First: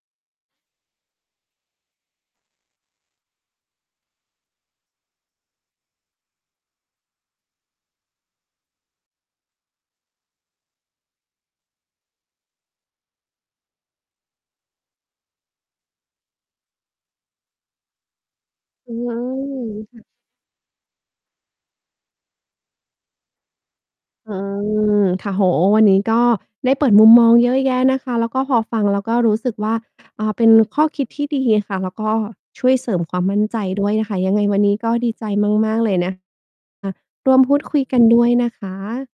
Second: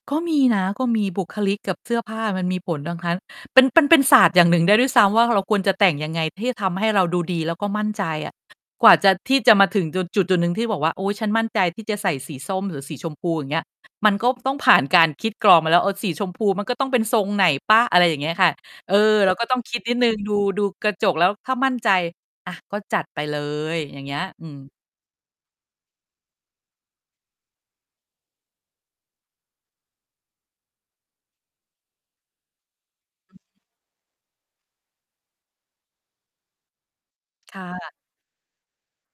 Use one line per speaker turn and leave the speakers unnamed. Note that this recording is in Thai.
ก็มีนะ ก็มีบุคลิกกับเสื้อผ้ามันมีผลทั้งคั้น เป็น ปันเป็นศาสตร์อย่างหนึ่งได้ด้วยซ้ำว่า เราควรจะแต่งยังไงที่จะทำให้เราดูดี แล้วก็มั่นใจอะ กว่าจะ ที่จะมาถึงจุด จุดจุดหนึ่งที่บอกว่า โอ๊ย ฉันมั่นใจที่จะใส่สีส้มหรือสีชมพู อย่างเงี้ย มันก็ต้องผ่านการคิดกรองมาแล้ว เออ สีชมพูมันก็ต้องเป็นทรงไหนเปล่า? อะไรอย่างเงี้ยค่ะ เ
อ
อ
ื้
อ
อฮื
เราก็ต้องคิ
อ
ดนิ
ค
ด
่ะ
หนึ่ง ดู ดูกระจกแล้วถ้ามั่นใจ อ่า ก็จัดไปเลย อย่างเงี้ย
อื
อืม
ม ค่ะ โอ้โฮ วันนี้ก็ได้เปิดมุมมองเยอะแยะนะคะ แล้วก็พอฟังแล้วก็รู้สึกว่า อ่า เป็นข้อคิดที่ดีค่ะ แล้วก็ช่วยเสริมความมั่นใจด้วยค่ะ ยังไงวันนี้ก็ดีใจมาก ๆ เลยนะ อ่า ร่วมพ
ค
ู
่
ดคุย
ะ
กันด้วยนะคะ